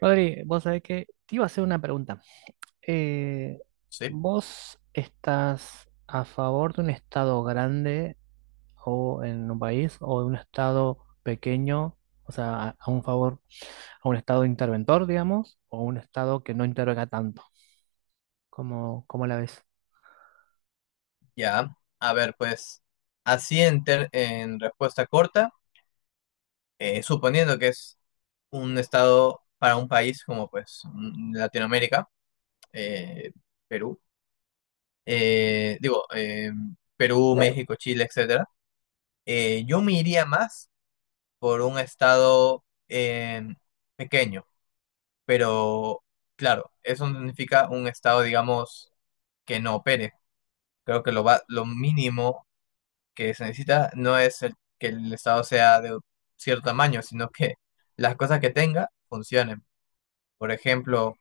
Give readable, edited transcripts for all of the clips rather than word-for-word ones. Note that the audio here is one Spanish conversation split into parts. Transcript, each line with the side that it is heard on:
right: Rodri, vos sabés que te iba a hacer una pregunta. Eh,
left: Sí,
right: ¿Vos estás a favor de un estado grande o en un país o de un estado pequeño? O sea, a un favor, a un estado interventor, digamos, o un estado que no intervenga tanto. ¿Cómo la ves?
left: ya. A ver, pues, así en respuesta corta, suponiendo que es un estado para un país como pues Latinoamérica, eh, Perú, eh, digo, eh, Perú, México, Chile, etcétera, yo me iría más por un estado pequeño, pero claro, eso no significa un estado, digamos, que no opere. Creo que lo mínimo que se necesita no es que el Estado sea de cierto tamaño, sino que las cosas que tenga funcionen. Por ejemplo,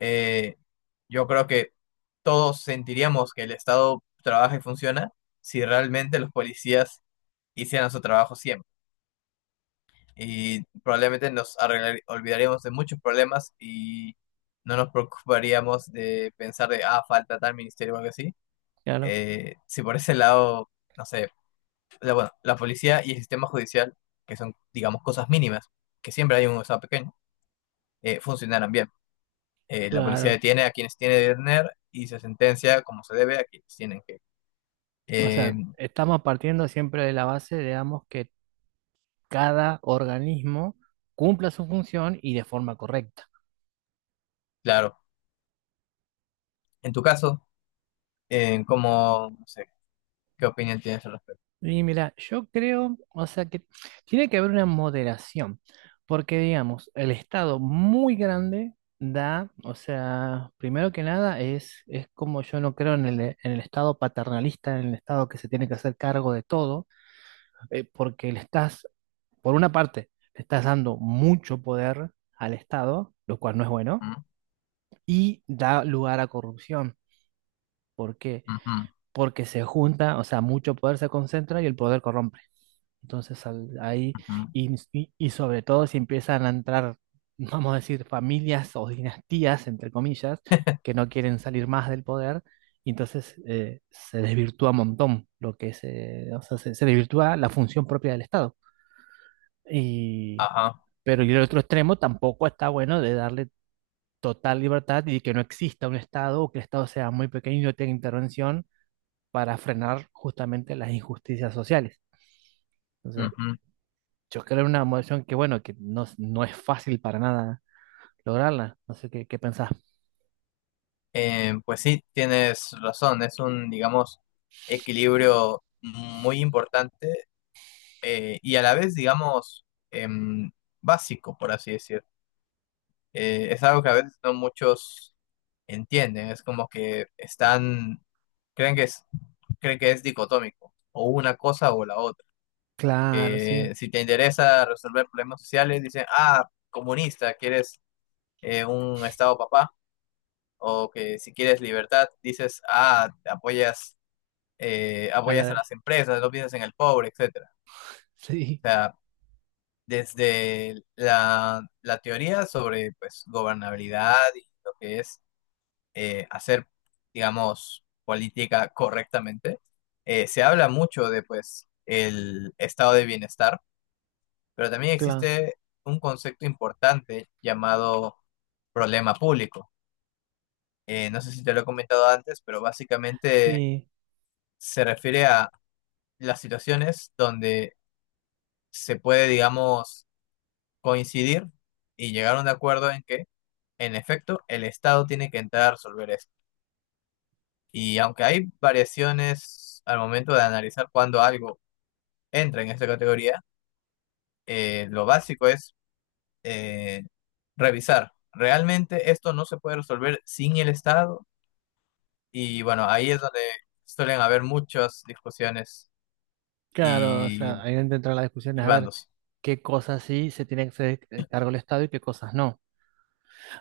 left: eh, yo creo que todos sentiríamos que el Estado trabaja y funciona si realmente los policías hicieran su trabajo siempre. Y probablemente olvidaríamos de muchos problemas y no nos preocuparíamos de pensar de, ah, falta tal ministerio o algo así.
right: Claro,
left: Si por ese lado, no sé, bueno, la policía y el sistema judicial, que son, digamos, cosas mínimas, que siempre hay un Estado pequeño, funcionaran bien. La policía
right: claro.
left: detiene a quienes tiene que detener y se sentencia como se debe a quienes tienen que.
right: O
left: Eh,
right: sea, estamos partiendo siempre de la base, digamos, que cada organismo cumpla su función y de forma correcta.
left: claro, en tu caso, ¿cómo, no sé, qué opinión tienes al respecto?
right: Y mira, yo creo, o sea que tiene que haber una moderación, porque digamos, el Estado muy grande da, o sea, primero que nada es como yo no creo en el Estado paternalista, en el Estado que se tiene que hacer cargo de todo, porque le estás, por una parte, le estás dando mucho poder al Estado, lo cual no es bueno,
left: Mm,
right: y da lugar a corrupción. ¿Por qué?
left: ujú,
right: Porque se junta, o sea, mucho poder se concentra y el poder corrompe. Entonces ahí,
left: ujú,
right: y sobre todo si empiezan a entrar, vamos a decir, familias o dinastías, entre comillas, que no quieren salir más del poder, y entonces se desvirtúa un montón lo que se, o sea, se desvirtúa la función propia del Estado. Y,
left: ajá,
right: pero y el otro extremo tampoco está bueno de darle total libertad y que no exista un Estado o que el Estado sea muy pequeño y no tenga intervención para frenar justamente las injusticias sociales. Entonces,
left: ujú.
right: yo creo una emoción que, bueno, que no, no es fácil para nada lograrla. No sé qué pensás.
left: Pues sí, tienes razón, es un, digamos, equilibrio muy importante y a la vez, digamos, básico, por así decir. Es algo que a veces no muchos entienden. Es como que están, creen que es, creen que es dicotómico, o una cosa o la otra.
right: Claro, sí.
left: Si te interesa resolver problemas sociales, dicen, ah, comunista, quieres un estado papá, o que si quieres libertad, dices, ah, apoyas,
right: A la
left: apoyas a
right: vez.
left: las empresas, no piensas en el pobre, etcétera. O
right: Sí,
left: sea, desde la teoría sobre pues gobernabilidad y lo que es eh, hacer, digamos, política correctamente. Se habla mucho de, pues, el estado de bienestar, pero también
right: claro.
left: existe un concepto importante llamado problema público. No sé si te lo he comentado antes, pero básicamente
right: Sí,
left: se refiere a las situaciones donde se puede, digamos, coincidir y llegar a un acuerdo en que, en efecto, el Estado tiene que entrar a resolver esto. Y aunque hay variaciones al momento de analizar cuándo algo entra en esta categoría, lo básico es eh, revisar. Realmente esto no se puede resolver sin el Estado y bueno, ahí es donde suelen haber muchas discusiones
right: claro. O
left: y,
right: sea, ahí dentro de las discusiones,
left: y
right: a ver
left: bandos.
right: qué cosas sí se tiene que hacer cargo el Estado y qué cosas no.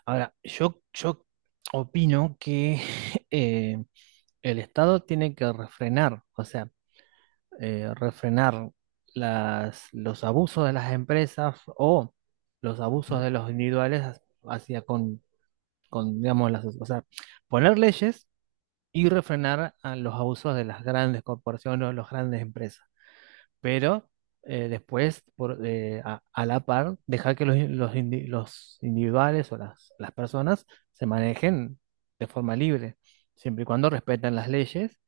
right: Ahora, yo opino que eh, el Estado tiene que refrenar, o sea, refrenar los abusos de las empresas o los abusos
left: Ujú.
right: de los individuales hacia con digamos, o sea, poner leyes y refrenar a los abusos de las grandes corporaciones o las grandes empresas. Pero después, a la par, dejar que los individuales o las personas se manejen de forma libre, siempre y cuando respetan las leyes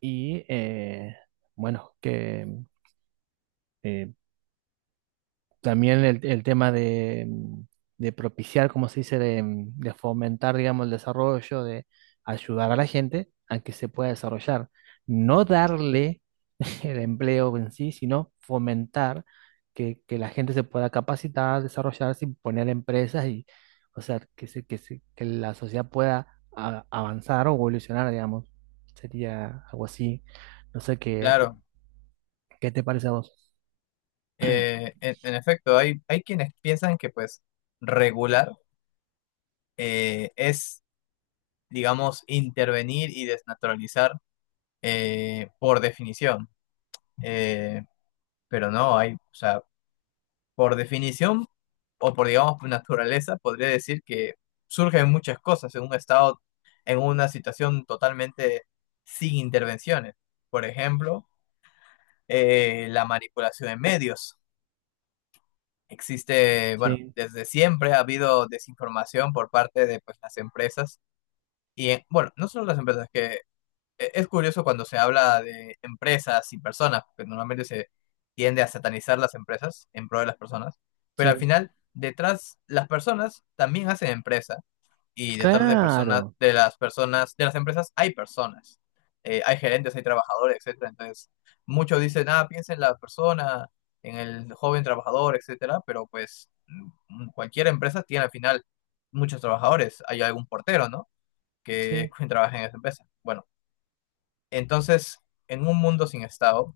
right: y, bueno, que eh, también el tema de, de propiciar, como se dice, de, de fomentar, digamos, el desarrollo, de ayudar a la gente a que se pueda desarrollar. No darle el empleo en sí, sino fomentar que la gente se pueda capacitar, desarrollarse y poner empresas y, o sea, que la sociedad pueda avanzar o evolucionar, digamos. Sería algo así. No sé
left: Claro,
right: qué te parece a vos.
left: en efecto, hay quienes piensan que pues regular es, digamos, intervenir y desnaturalizar por definición. Eh, pero no hay, o sea, por definición o por, digamos, por naturaleza, podría decir que surgen muchas cosas en un estado, en una situación totalmente sin intervenciones. Por ejemplo, la manipulación de medios. Existe, bueno,
right: Sí,
left: desde siempre ha habido desinformación por parte de pues, las empresas y, bueno, no solo las empresas, que es curioso cuando se habla de empresas y personas, porque normalmente se tiende a satanizar las empresas en pro de las personas, pero al
right: sí.
left: final detrás las personas también hacen empresa y detrás de personas
right: Claro,
left: de las empresas hay personas. Hay gerentes, hay trabajadores, etcétera. Entonces, muchos dicen, "Ah, piensa en la persona, en el joven trabajador, etcétera", pero pues cualquier empresa tiene al final muchos trabajadores, hay algún portero, ¿no? que
right: sí.
left: trabaja en esa empresa. Bueno, entonces, en un mundo sin Estado,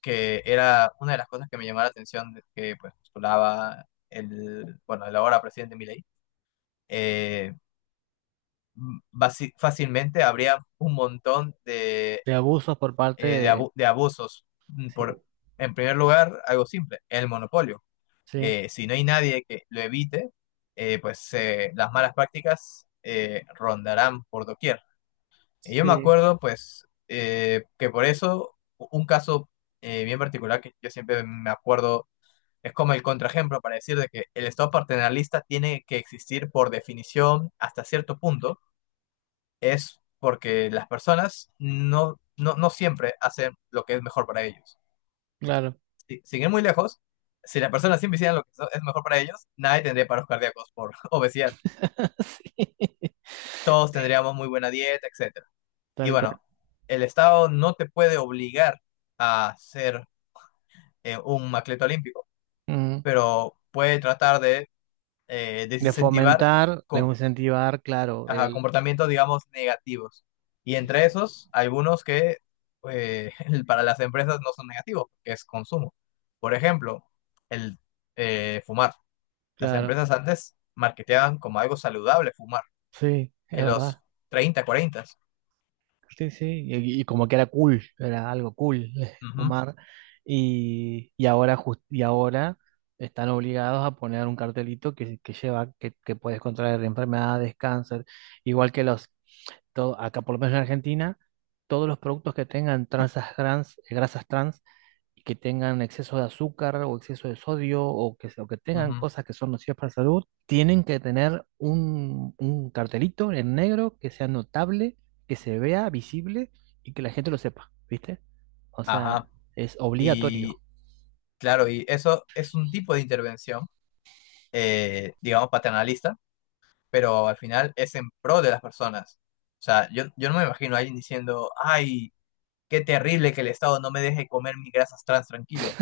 left: que era una de las cosas que me llamó la atención, de que pues postulaba el, bueno, el ahora presidente Milei, eh, fácilmente habría un montón de,
right: De abusos por parte de...
left: de abusos.
right: Sí,
left: Por, en primer lugar, algo simple, el monopolio.
right: sí,
left: Si no hay nadie que lo evite, las malas prácticas rondarán por doquier. Y yo me
right: sí,
left: acuerdo, pues, que por eso u- un caso bien particular que yo siempre me acuerdo es como el contraejemplo para decir de que el Estado paternalista tiene que existir por definición hasta cierto punto, es porque las personas no siempre hacen lo que es mejor para ellos.
right: claro.
left: Sin ir muy lejos, si las personas siempre hicieran lo que es mejor para ellos, nadie tendría paros cardíacos por obesidad.
right: Sí,
left: Todos
right: sí,
left: tendríamos muy buena dieta, etc. Y
right: tal
left: bueno,
right: cual.
left: el Estado no te puede obligar a ser un atleta olímpico,
right: Ujú.
left: pero puede tratar de
right: De
left: desincentivar
right: fomentar, de
left: co-
right: incentivar, claro,
left: ajá,
right: el...
left: comportamientos, digamos, negativos. Y
right: Sí,
left: entre
right: sí.
left: esos, algunos que eh, para las empresas no son negativos, que es consumo. Por ejemplo, el fumar. Las
right: Claro,
left: empresas antes marketeaban como algo saludable fumar
right: sí, es
left: en los
right: verdad.
left: 30, 40.
right: Sí, sí, y como que era cool, era algo cool
left: Ujú,
right: fumar. Y ahora y ahora están obligados a poner un cartelito que lleva que puedes contraer enfermedades, cáncer, igual que los todo, acá por lo menos en Argentina, todos los productos que tengan grasas trans y que tengan exceso de azúcar o exceso de sodio o o que tengan
left: ujú,
right: cosas que son nocivas para la salud, tienen que tener un cartelito en negro que sea notable, que se vea visible y que la gente lo sepa, ¿viste? O sea,
left: ajá.
right: es obligatorio.
left: Y Claro, y eso es un tipo de intervención, digamos, paternalista, pero al final es en pro de las personas. O sea, yo no me imagino a alguien diciendo, ay, qué terrible que el Estado no me deje comer mis grasas trans tranquilo.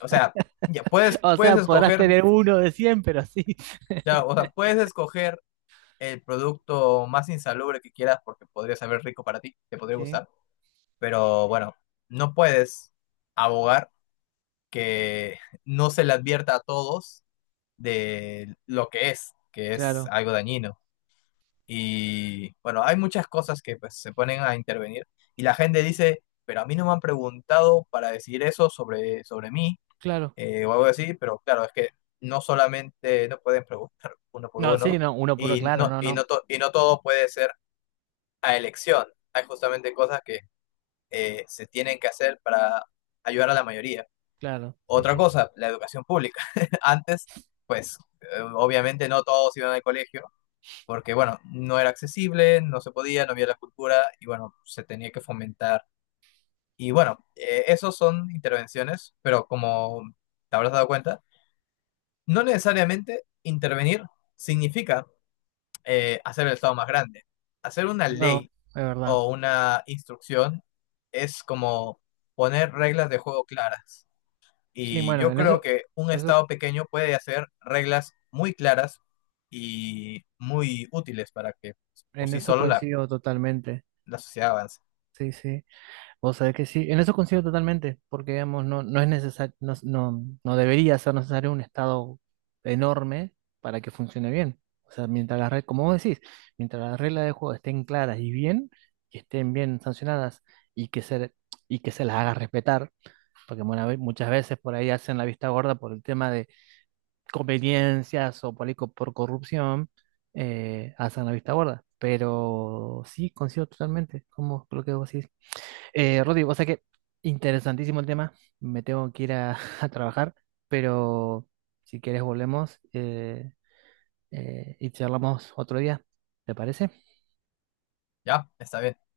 left: O sea, ya puedes,
right: O
left: puedes
right: sea, podrás
left: escoger,
right: tener uno de 100 pero sí.
left: ya, o sea, puedes escoger el producto más insalubre que quieras porque podría saber rico para ti, te podría
right: Sí,
left: gustar, pero bueno, no puedes abogar que no se le advierta a todos de lo que es
right: claro,
left: algo dañino. Y bueno, hay muchas cosas que pues, se ponen a intervenir y la gente dice, pero a mí no me han preguntado para decir eso sobre, sobre mí
right: claro.
left: o algo así, pero claro, es que no solamente no pueden preguntar uno por
right: No, sí,
left: uno
right: no, uno por uno, claro, no, no,
left: y no todo puede ser a elección. Hay justamente cosas que se tienen que hacer para ayudar a la mayoría.
right: claro. Sí,
left: Otra
right: sí.
left: cosa, la educación pública. Antes, pues obviamente no todos iban al colegio, porque bueno, no era accesible, no se podía, no había la cultura y bueno, se tenía que fomentar. Y bueno, esos son intervenciones, pero como te habrás dado cuenta, no necesariamente intervenir significa hacer el Estado más grande. Hacer una
right: No,
left: ley
right: es verdad.
left: o una instrucción es como poner reglas de juego claras.
right: Sí,
left: Y
right: bueno,
left: yo
right: en
left: creo
right: eso,
left: que un
right: eso,
left: Estado pequeño puede hacer reglas muy claras y muy útiles para que pues, por
right: en
left: sí
right: eso
left: solo
right: coincido totalmente.
left: la sociedad avance.
right: Sí, sí. Vos sabés que sí, en eso coincido totalmente, porque digamos, no, no es necesario, no, no, no debería ser necesario un estado enorme para que funcione bien. O sea, mientras las reglas, como vos decís, mientras las reglas de juego estén claras y bien, que estén bien sancionadas y que se, y que se las haga respetar, porque bueno, muchas veces por ahí hacen la vista gorda por el tema conveniencias o por, ahí co- por corrupción hacen la vista gorda. Pero sí, coincido totalmente como lo que vos decís. Rodrigo, o sea que interesantísimo el tema. Me tengo que ir a, a trabajar, pero si quieres volvemos y charlamos otro día. ¿Te parece?
left: Ya, está bien.